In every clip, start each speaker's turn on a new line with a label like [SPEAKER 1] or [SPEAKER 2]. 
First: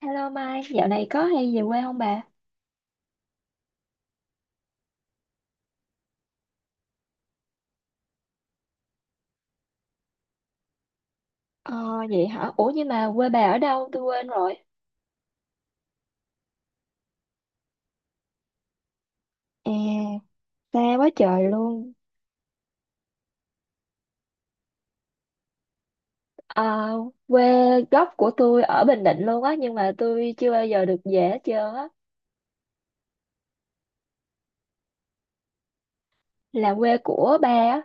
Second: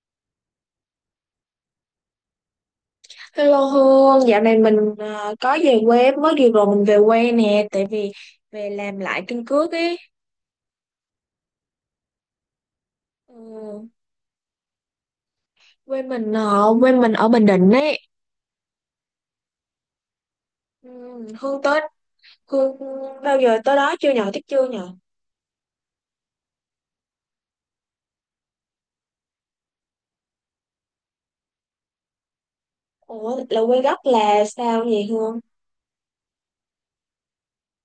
[SPEAKER 1] Hello Mai, dạo này có hay về quê không bà?
[SPEAKER 2] Hello Hương, dạo này mình có về quê mới vừa rồi mình về quê nè, tại vì về làm lại căn cước ấy.
[SPEAKER 1] Ờ, vậy hả? Ủa nhưng mà quê bà ở
[SPEAKER 2] Ừ,
[SPEAKER 1] đâu? Tôi quên rồi.
[SPEAKER 2] quê mình ở Bình Định ấy.
[SPEAKER 1] À,
[SPEAKER 2] Ừ,
[SPEAKER 1] xa quá trời
[SPEAKER 2] Hương tới
[SPEAKER 1] luôn.
[SPEAKER 2] Hương bao giờ tới đó chưa nhờ, thích chưa nhờ.
[SPEAKER 1] Ờ, quê gốc của tôi ở Bình Định luôn á, nhưng mà tôi chưa bao giờ được về hết trơn á.
[SPEAKER 2] Ủa là quê gốc là sao vậy Hương?
[SPEAKER 1] Là quê của ba á,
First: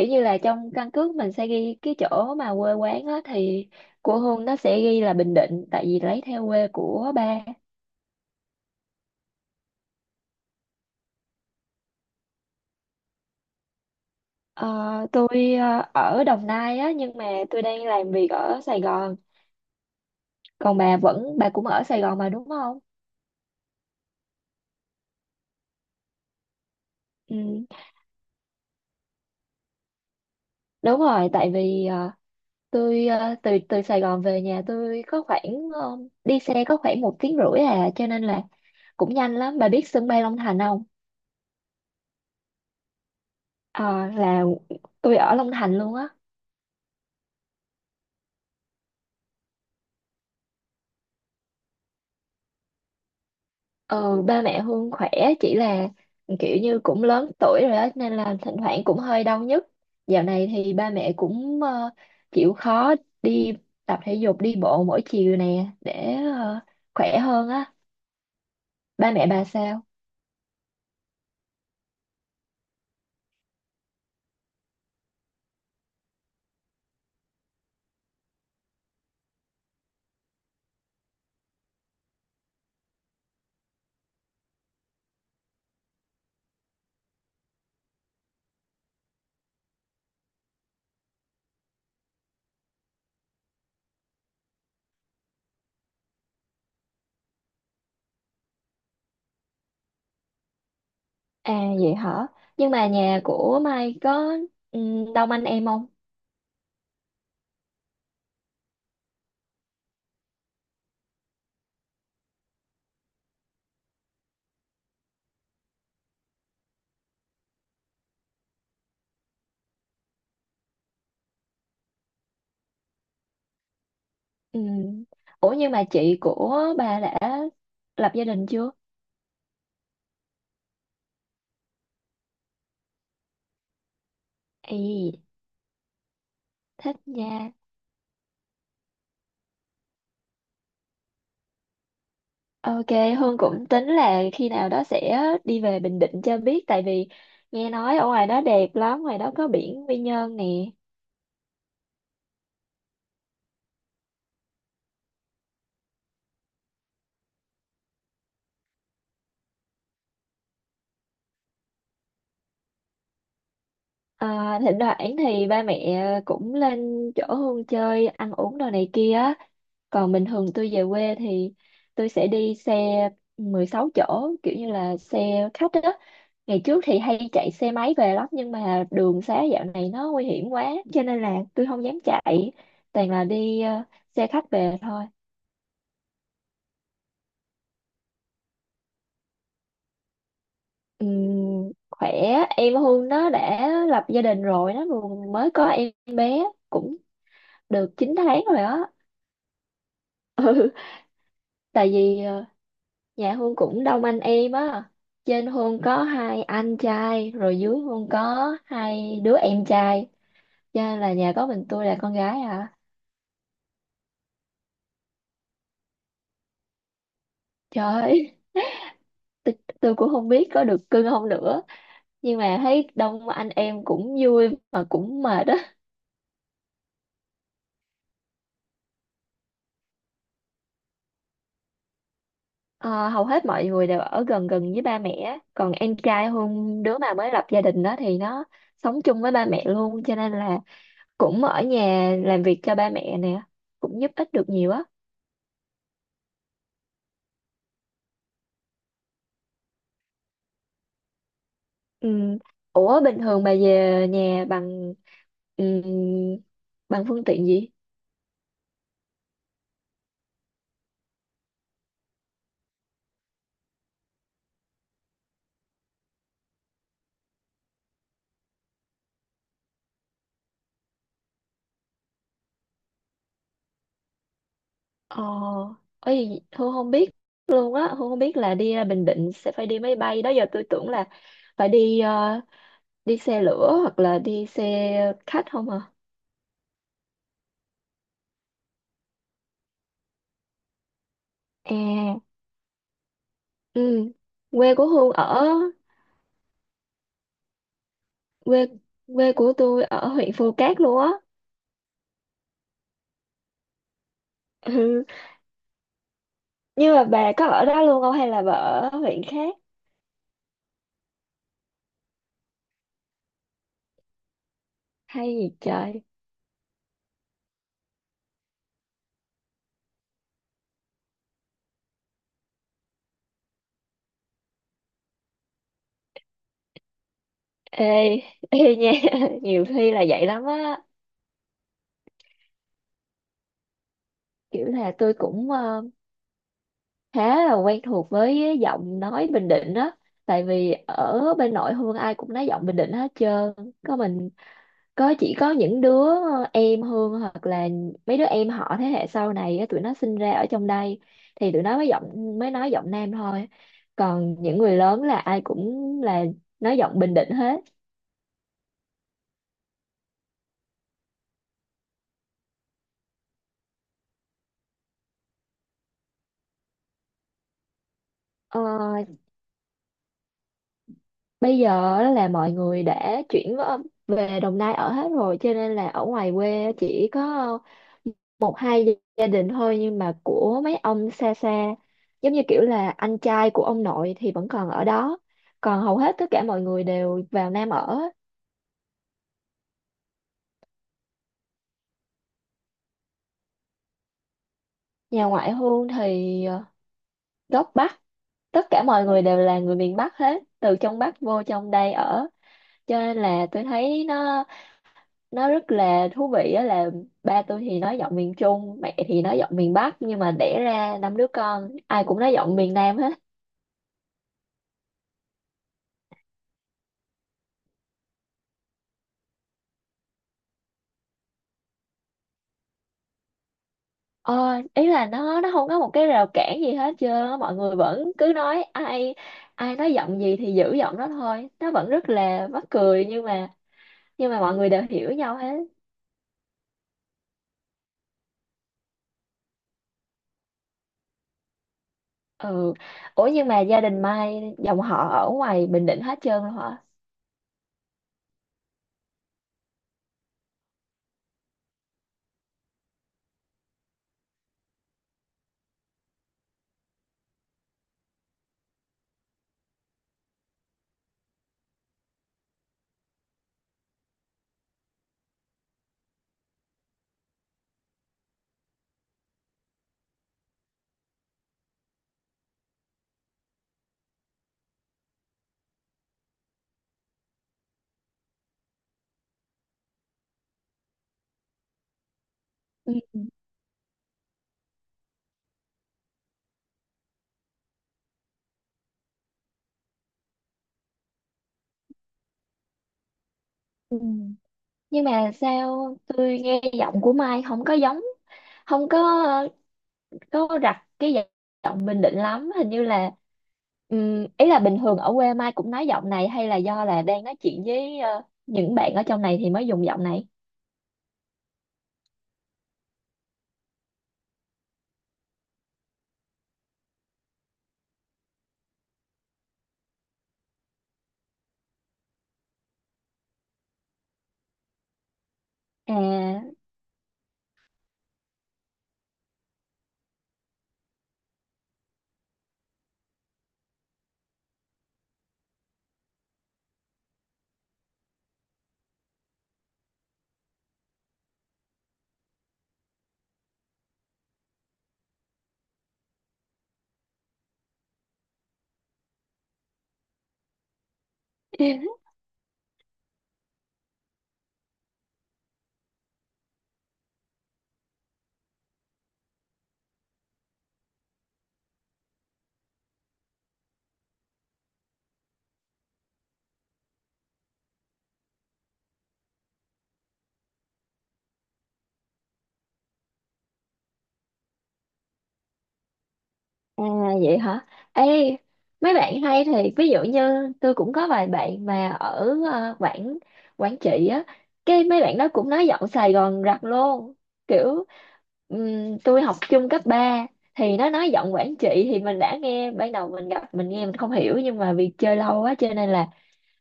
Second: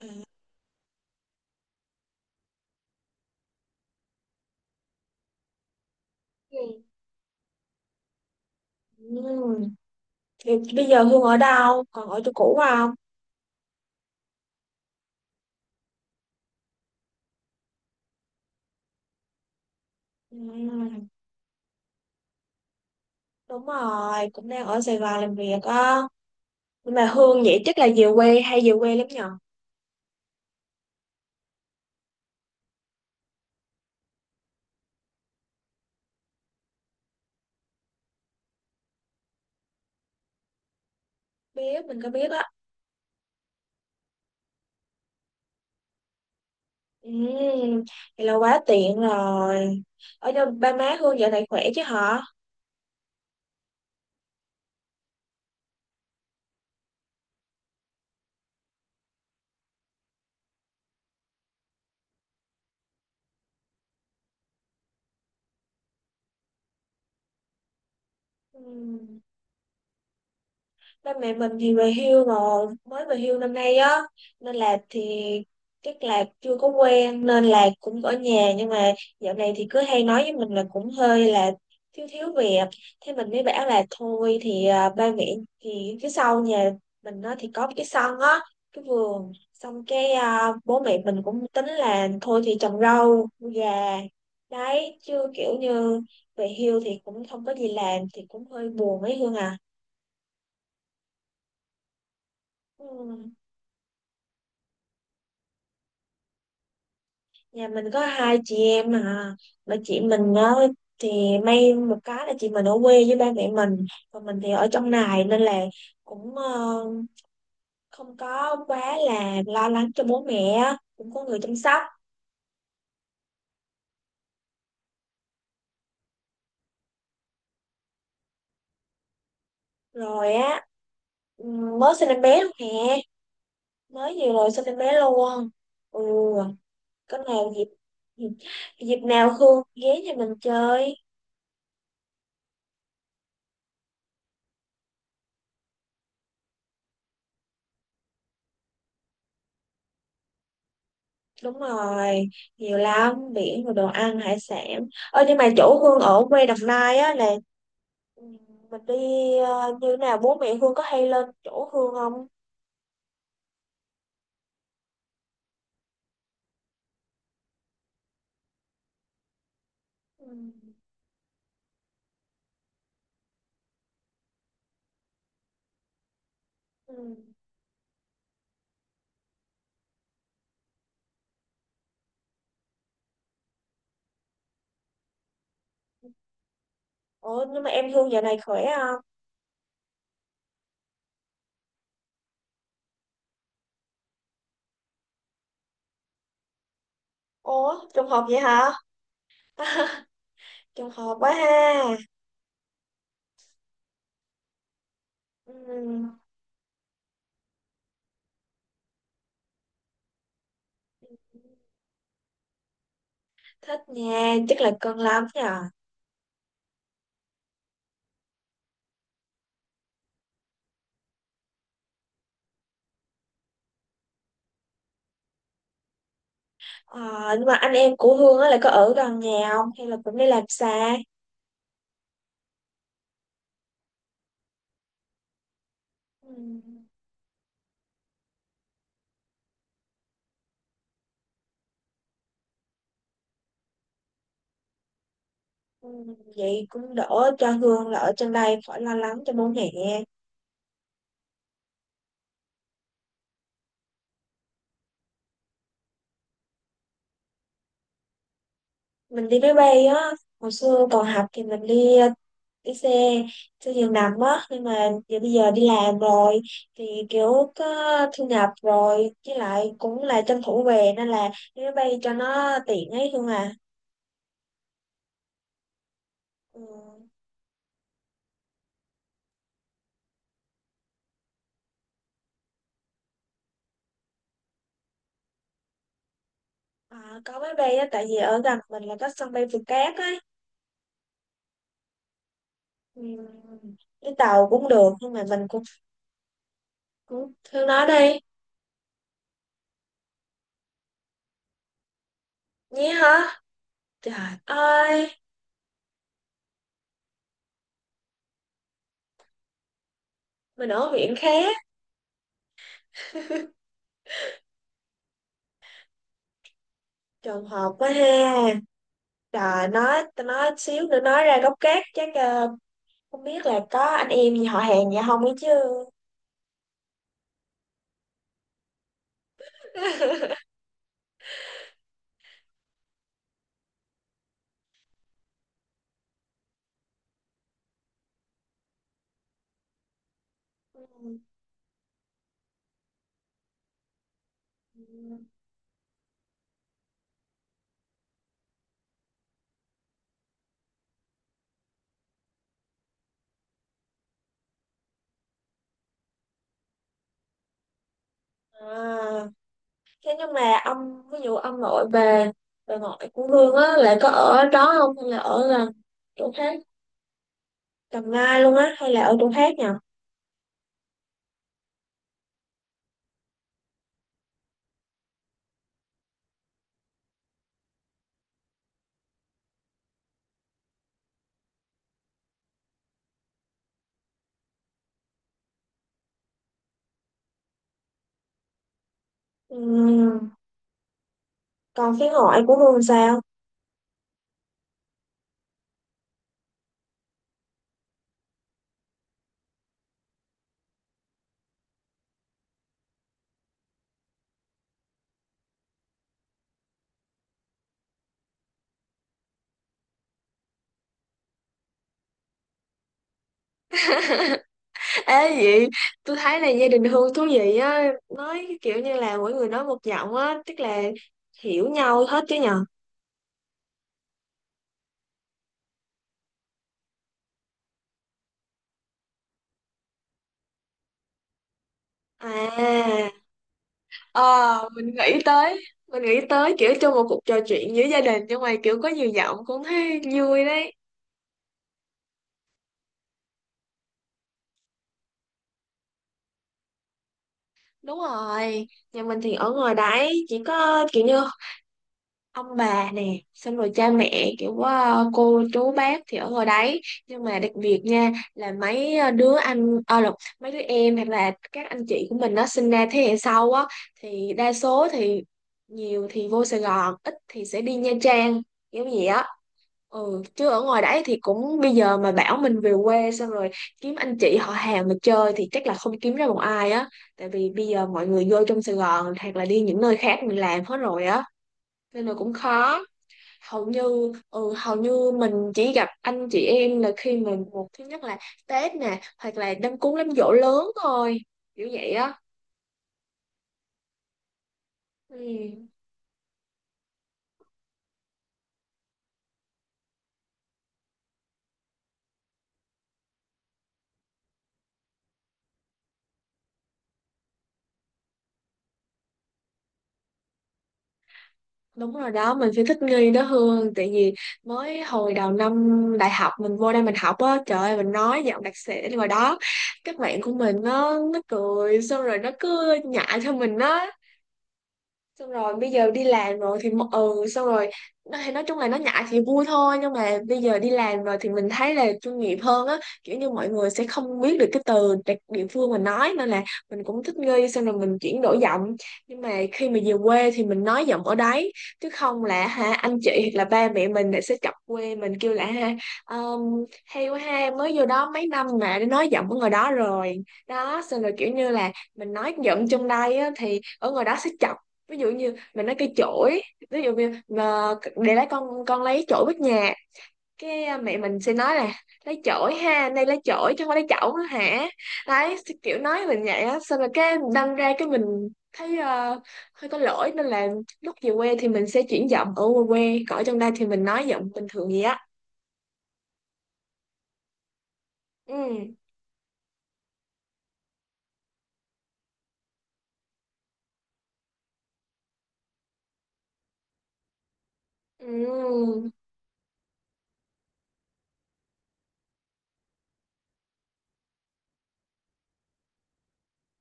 [SPEAKER 2] À,
[SPEAKER 1] như là trong căn cước mình sẽ ghi cái chỗ mà quê quán á, thì của Hương nó sẽ ghi là Bình Định, tại vì lấy theo quê
[SPEAKER 2] Ừ.
[SPEAKER 1] của ba.
[SPEAKER 2] ừ. Thì bây giờ Hương ở đâu? Còn ở chỗ cũ không?
[SPEAKER 1] Ờ, tôi ở Đồng Nai á, nhưng mà tôi đang làm việc ở Sài Gòn. Còn bà
[SPEAKER 2] Ừ,
[SPEAKER 1] vẫn bà cũng ở Sài Gòn mà đúng không?
[SPEAKER 2] đúng rồi, cũng đang ở Sài Gòn làm việc á. Nhưng mà Hương vậy
[SPEAKER 1] Ừ,
[SPEAKER 2] chắc là về quê hay về quê lắm nhờ?
[SPEAKER 1] đúng rồi, tại vì tôi từ từ Sài Gòn về nhà tôi có khoảng ờ, đi xe có khoảng một tiếng rưỡi à, cho nên là cũng nhanh lắm. Bà biết sân bay Long Thành không?
[SPEAKER 2] Biết mình có biết á.
[SPEAKER 1] Ờ, là tôi ở Long Thành luôn á.
[SPEAKER 2] Ừ, vậy là quá tiện rồi. Ở đâu ba má Hương dạo này khỏe chứ hả?
[SPEAKER 1] Ừ, ba mẹ Hương khỏe, chỉ là kiểu như cũng lớn tuổi rồi đó nên là thỉnh thoảng cũng hơi đau nhức. Dạo này thì ba mẹ cũng chịu khó đi tập thể dục, đi bộ mỗi chiều nè để khỏe hơn á. Ba
[SPEAKER 2] Ừ.
[SPEAKER 1] mẹ bà sao?
[SPEAKER 2] Ba mẹ mình thì về hưu rồi, mới về hưu năm nay á, nên là thì chắc là chưa có quen nên là cũng ở nhà, nhưng mà dạo này thì cứ hay nói với mình là cũng hơi là thiếu thiếu việc. Thế mình mới bảo là thôi thì ba mẹ thì phía sau nhà mình nó thì có cái sân á, cái vườn, xong bố mẹ mình cũng tính là thôi thì trồng rau nuôi gà. Đấy chứ kiểu như về hưu thì cũng không có gì làm thì cũng hơi buồn ấy Hương à.
[SPEAKER 1] À, vậy hả? Nhưng
[SPEAKER 2] Ừ.
[SPEAKER 1] mà nhà của Mai có đông anh em không?
[SPEAKER 2] Nhà mình có hai chị em à, mà chị mình á thì may một cái là chị mình ở quê với ba mẹ mình, còn mình thì ở trong này nên là cũng không có quá là lo lắng cho bố mẹ á, cũng có người chăm sóc.
[SPEAKER 1] Ừm. Ủa nhưng mà chị của bà đã lập gia đình chưa?
[SPEAKER 2] Rồi á, mới sinh em bé luôn nè, mới vừa rồi sinh em bé
[SPEAKER 1] Ê,
[SPEAKER 2] luôn. Ừ,
[SPEAKER 1] thích
[SPEAKER 2] có nào
[SPEAKER 1] nha.
[SPEAKER 2] dịp dịp nào Hương ghé nhà mình chơi.
[SPEAKER 1] Ok, Hương cũng tính là khi nào đó sẽ đi về Bình Định cho biết, tại vì nghe nói ở ngoài đó đẹp lắm, ngoài đó có biển Quy Nhơn nè.
[SPEAKER 2] Đúng rồi, nhiều lắm biển rồi đồ ăn hải sản. Ơ nhưng mà chỗ Hương ở quê Đồng Nai á là, Ừ, mình đi như nào bố mẹ Hương có hay lên chỗ Hương không?
[SPEAKER 1] À, thỉnh thoảng thì ba mẹ cũng lên chỗ Hương chơi, ăn uống đồ này kia. Còn bình
[SPEAKER 2] Ừ.
[SPEAKER 1] thường tôi về quê thì tôi sẽ đi xe 16 chỗ, kiểu như là xe khách đó. Ngày trước thì
[SPEAKER 2] Ừ.
[SPEAKER 1] hay chạy xe máy về lắm nhưng mà đường xá dạo này nó nguy hiểm quá cho nên là tôi không dám chạy, toàn là đi xe khách về thôi.
[SPEAKER 2] Ủa nhưng mà em Hương giờ này khỏe không?
[SPEAKER 1] Khỏe. Em Hương nó đã lập gia đình rồi, nó vừa mới có em bé cũng
[SPEAKER 2] Ủa
[SPEAKER 1] được
[SPEAKER 2] trùng
[SPEAKER 1] 9
[SPEAKER 2] hợp vậy
[SPEAKER 1] tháng rồi
[SPEAKER 2] hả?
[SPEAKER 1] á. Ừ,
[SPEAKER 2] Trùng hợp quá ha.
[SPEAKER 1] tại vì dạ Hương cũng đông anh em á. Trên Hương có
[SPEAKER 2] Ừ.
[SPEAKER 1] hai anh trai, rồi dưới Hương có hai đứa em trai. Cho nên là nhà có mình tôi là con gái à.
[SPEAKER 2] Thích nha, chắc là cưng lắm nhờ.
[SPEAKER 1] Trời ơi, tôi, tôi cũng không biết có được cưng không nữa. Nhưng mà thấy đông anh em cũng vui mà cũng mệt á.
[SPEAKER 2] Ờ, nhưng mà anh em của Hương á là có ở gần nhà không? Hay là cũng đi làm xa?
[SPEAKER 1] Ờ, hầu hết mọi người đều ở gần gần với ba mẹ á. Còn em trai
[SPEAKER 2] Ừ.
[SPEAKER 1] Hương, đứa mà mới lập gia đình đó thì nó sống chung với ba mẹ luôn. Cho nên là cũng ở nhà làm việc cho ba mẹ nè. Cũng giúp ích được nhiều á.
[SPEAKER 2] Ừ. Vậy cũng đỡ cho Hương là ở trên đây khỏi lo lắng cho bố mẹ.
[SPEAKER 1] Ừm, Ủa bình thường bà về nhà bằng ừm, bằng phương tiện gì?
[SPEAKER 2] Mình đi máy bay á, hồi xưa còn học thì mình đi xe xe giường nằm á, nhưng mà giờ bây giờ đi làm rồi thì kiểu có thu nhập rồi, với lại cũng là tranh thủ về nên là đi máy bay cho nó tiện ấy luôn à.
[SPEAKER 1] Ờ, ấy
[SPEAKER 2] Ừ.
[SPEAKER 1] Hương không biết luôn á, Hương không biết là đi ra Bình Định sẽ phải đi máy bay, đó giờ tôi tưởng là phải đi đi xe lửa hoặc là đi xe khách không à?
[SPEAKER 2] À có máy bay á, tại vì ở gần mình là có sân bay Phù Cát ấy.
[SPEAKER 1] À,
[SPEAKER 2] Ừ. Đi
[SPEAKER 1] ừ.
[SPEAKER 2] tàu cũng
[SPEAKER 1] Quê của
[SPEAKER 2] được
[SPEAKER 1] Hương
[SPEAKER 2] nhưng mà mình
[SPEAKER 1] ở
[SPEAKER 2] cũng cũng thương nó đi
[SPEAKER 1] quê quê của tôi ở huyện Phù Cát luôn á.
[SPEAKER 2] nhé hả, trời
[SPEAKER 1] Ừ.
[SPEAKER 2] ơi.
[SPEAKER 1] Nhưng mà bà có ở đó luôn không hay là bà ở huyện khác?
[SPEAKER 2] Mình ở huyện khác.
[SPEAKER 1] Hay gì trời?
[SPEAKER 2] Trùng hợp quá ha. Rồi nói tao nói xíu nữa nói ra gốc gác chắc không biết là có anh em gì họ hàng gì không ấy chứ.
[SPEAKER 1] Ê, ê nha, nhiều khi là vậy lắm á. Kiểu là tôi cũng khá là quen thuộc với giọng nói Bình Định á. Tại vì ở bên nội Hương ai cũng nói giọng Bình Định hết trơn. Có mình, có chỉ có những đứa em Hương hoặc là mấy đứa em họ thế hệ sau này á, tụi nó sinh ra ở trong đây thì tụi nó mới nói giọng Nam thôi. Còn những người lớn là ai cũng là nói giọng Bình Định hết.
[SPEAKER 2] À, thế nhưng mà ông ví dụ ông nội bà ngoại của Hương á là có ở đó không, hay là ở là chỗ khác Đồng Nai luôn
[SPEAKER 1] Ờ,
[SPEAKER 2] á, hay là ở chỗ khác nhỉ?
[SPEAKER 1] bây giờ á là mọi người đã về Đồng Nai ở hết rồi cho nên là ở ngoài quê chỉ có hai gia gia đình thôi, nhưng mà của mấy ông xa xa, giống như kiểu là anh trai của ông nội thì vẫn còn ở đó, còn hầu hết tất cả mọi người đều vào Nam ở.
[SPEAKER 2] Ừm, còn phía ngoại của Hương sao?
[SPEAKER 1] Nhà ngoại hôn thì gốc Bắc, tất cả mọi người đều là người miền Bắc hết, từ trong Bắc vô trong đây ở. Cho nên là tôi thấy nó rất là thú vị á, là ba tôi thì nói giọng miền Trung, mẹ thì nói giọng miền Bắc, nhưng mà đẻ ra năm đứa con ai cũng nói giọng miền Nam hết.
[SPEAKER 2] Ê vậy tôi thấy là gia đình Hương thú vị á, nói kiểu như là mỗi người nói một giọng á, tức là hiểu nhau hết chứ nhờ.
[SPEAKER 1] Ờ, ý là nó không có một cái rào cản gì hết trơn á, mọi người vẫn cứ nói, ai ai nói giọng gì thì giữ giọng đó thôi, nó vẫn rất là mắc cười,
[SPEAKER 2] À, Ờ,
[SPEAKER 1] nhưng mà mọi người đều
[SPEAKER 2] mình
[SPEAKER 1] hiểu
[SPEAKER 2] nghĩ
[SPEAKER 1] nhau hết.
[SPEAKER 2] tới mình nghĩ tới kiểu trong một cuộc trò chuyện giữa gia đình nhưng mà kiểu có nhiều giọng cũng thấy vui đấy.
[SPEAKER 1] Ừ, ủa nhưng mà gia đình Mai dòng họ ở ngoài Bình Định hết trơn rồi hả?
[SPEAKER 2] Đúng rồi, nhà mình thì ở ngoài đấy chỉ có kiểu như ông bà nè, xong rồi cha mẹ kiểu cô chú bác thì ở ngoài đấy. Nhưng mà đặc biệt nha, là mấy đứa anh ờ lộn, mấy đứa em hoặc là các anh chị của mình nó sinh ra thế hệ sau á, thì đa số thì nhiều thì vô Sài Gòn, ít thì sẽ đi Nha Trang kiểu gì á. Ừ, chứ ở ngoài đấy thì cũng bây giờ mà bảo mình về quê xong rồi kiếm anh chị họ hàng mà chơi thì chắc là không kiếm ra một ai á, tại vì bây giờ mọi người vô trong Sài Gòn hoặc là đi những nơi khác mình làm hết rồi á, nên là cũng khó.
[SPEAKER 1] Ừ.
[SPEAKER 2] Hầu như ừ, hầu như mình chỉ gặp anh chị em là khi mình một thứ nhất là Tết nè, hoặc là đám cúng đám giỗ lớn thôi, kiểu vậy á.
[SPEAKER 1] Ừ. Nhưng mà
[SPEAKER 2] Ừ,
[SPEAKER 1] sao tôi nghe giọng của Mai không có giống, không có có đặt cái giọng Bình Định lắm, hình như là ý là bình thường ở quê Mai cũng nói giọng này hay là do là đang nói chuyện với những bạn ở trong này thì mới dùng giọng này?
[SPEAKER 2] đúng rồi đó, mình phải thích nghi đó Hương, tại vì mới hồi đầu năm đại học mình vô đây mình học á, trời ơi mình nói giọng đặc sĩ ngoài đó, các bạn của mình nó cười xong rồi nó cứ nhại cho mình á, xong rồi bây giờ đi làm rồi
[SPEAKER 1] À,
[SPEAKER 2] thì ừ xong rồi thì nói chung là nó ngại thì vui thôi, nhưng mà bây giờ đi làm rồi thì mình thấy là chuyên nghiệp hơn á, kiểu như mọi người sẽ không biết được cái từ đặc địa phương mình nói nên là mình cũng thích nghi xong rồi mình chuyển đổi giọng. Nhưng mà khi mà về quê thì mình nói giọng ở đấy, chứ không là ha anh chị hoặc là ba mẹ mình lại sẽ chọc quê mình kêu là ha, hay quá ha, mới vô đó mấy năm mà đã nói giọng ở ngoài đó rồi đó. Xong rồi kiểu như là mình nói giọng trong đây á, thì ở ngoài đó sẽ chọc, ví dụ như mình nói cây chổi, ví dụ như mà để lấy con lấy chổi bếp nhà, mẹ mình sẽ nói là lấy chổi ha, đây lấy chổi chứ không phải lấy chậu nữa hả. Đấy, kiểu nói mình vậy á, xong rồi cái đâm ra cái mình thấy hơi có lỗi nên là lúc về quê thì mình sẽ chuyển giọng ở quê quê, còn ở trong đây thì mình nói giọng bình thường vậy á.
[SPEAKER 1] à, vậy hả? Ê,
[SPEAKER 2] Ừ.
[SPEAKER 1] mấy bạn hay thì ví dụ như tôi cũng có vài bạn mà ở Quảng Quảng Trị á, cái mấy bạn đó cũng nói giọng Sài Gòn rặt luôn. Kiểu
[SPEAKER 2] Ừ.
[SPEAKER 1] tôi học chung cấp 3 thì nó nói giọng Quảng Trị thì mình đã nghe, ban đầu mình gặp mình nghe mình không hiểu nhưng mà vì chơi lâu quá cho nên là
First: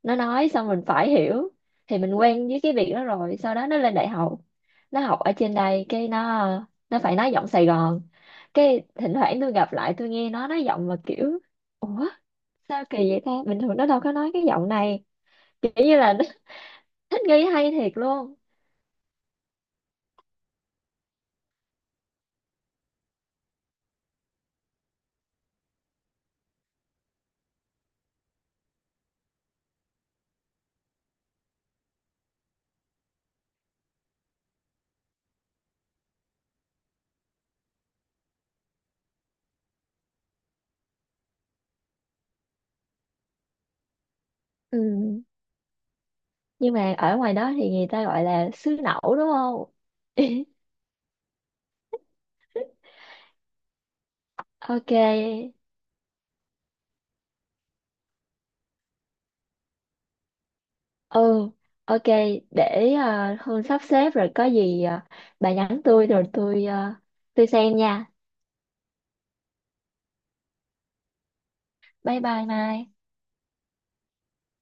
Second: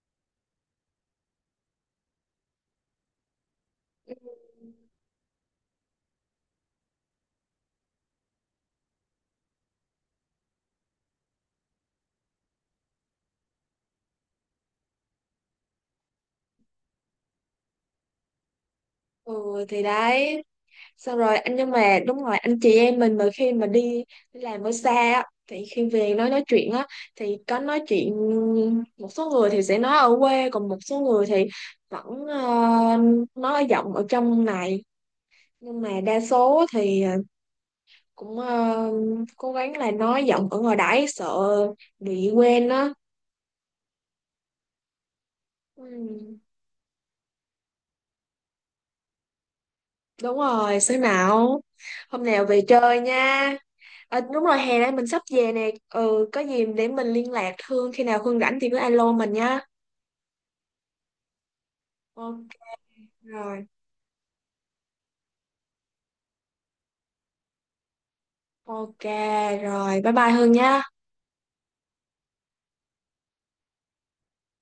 [SPEAKER 1] nó nói xong mình phải hiểu, thì mình quen với cái việc đó rồi. Sau đó nó lên đại
[SPEAKER 2] Ừ.
[SPEAKER 1] học, nó học ở trên đây cái nó phải nói giọng Sài Gòn, cái thỉnh thoảng tôi gặp lại tôi nghe nó nói giọng mà kiểu ủa, sao kỳ vậy ta, bình thường nó đâu có nói cái giọng này, kiểu như là nó thích nghi hay thiệt luôn.
[SPEAKER 2] Ừ thì đấy, xong rồi anh nhưng mà đúng rồi anh chị em mình mà khi mà đi đi làm ở xa á, thì khi về nói chuyện á thì có nói chuyện, một số người thì sẽ nói ở quê, còn một số người thì vẫn nói giọng ở trong này. Nhưng mà đa số thì cũng ờ, cố gắng là nói giọng ở ngoài đãi sợ bị quên á.
[SPEAKER 1] Ừ.
[SPEAKER 2] Ừ,
[SPEAKER 1] Nhưng mà ở ngoài đó thì người ta gọi là xứ nẩu đúng không?
[SPEAKER 2] đúng rồi xế nào hôm nào về chơi nha. Ờ, đúng rồi hè
[SPEAKER 1] Ok.
[SPEAKER 2] đây mình sắp về nè, ừ có gì để mình liên lạc Hương, khi nào Hương rảnh thì cứ alo mình nha.
[SPEAKER 1] Ừ, ok,
[SPEAKER 2] Ok,
[SPEAKER 1] để Hương
[SPEAKER 2] rồi.
[SPEAKER 1] sắp xếp rồi có gì bà nhắn tôi rồi tôi tôi xem nha.
[SPEAKER 2] Ok, rồi bye bye Hương nha.
[SPEAKER 1] Bye bye Mai.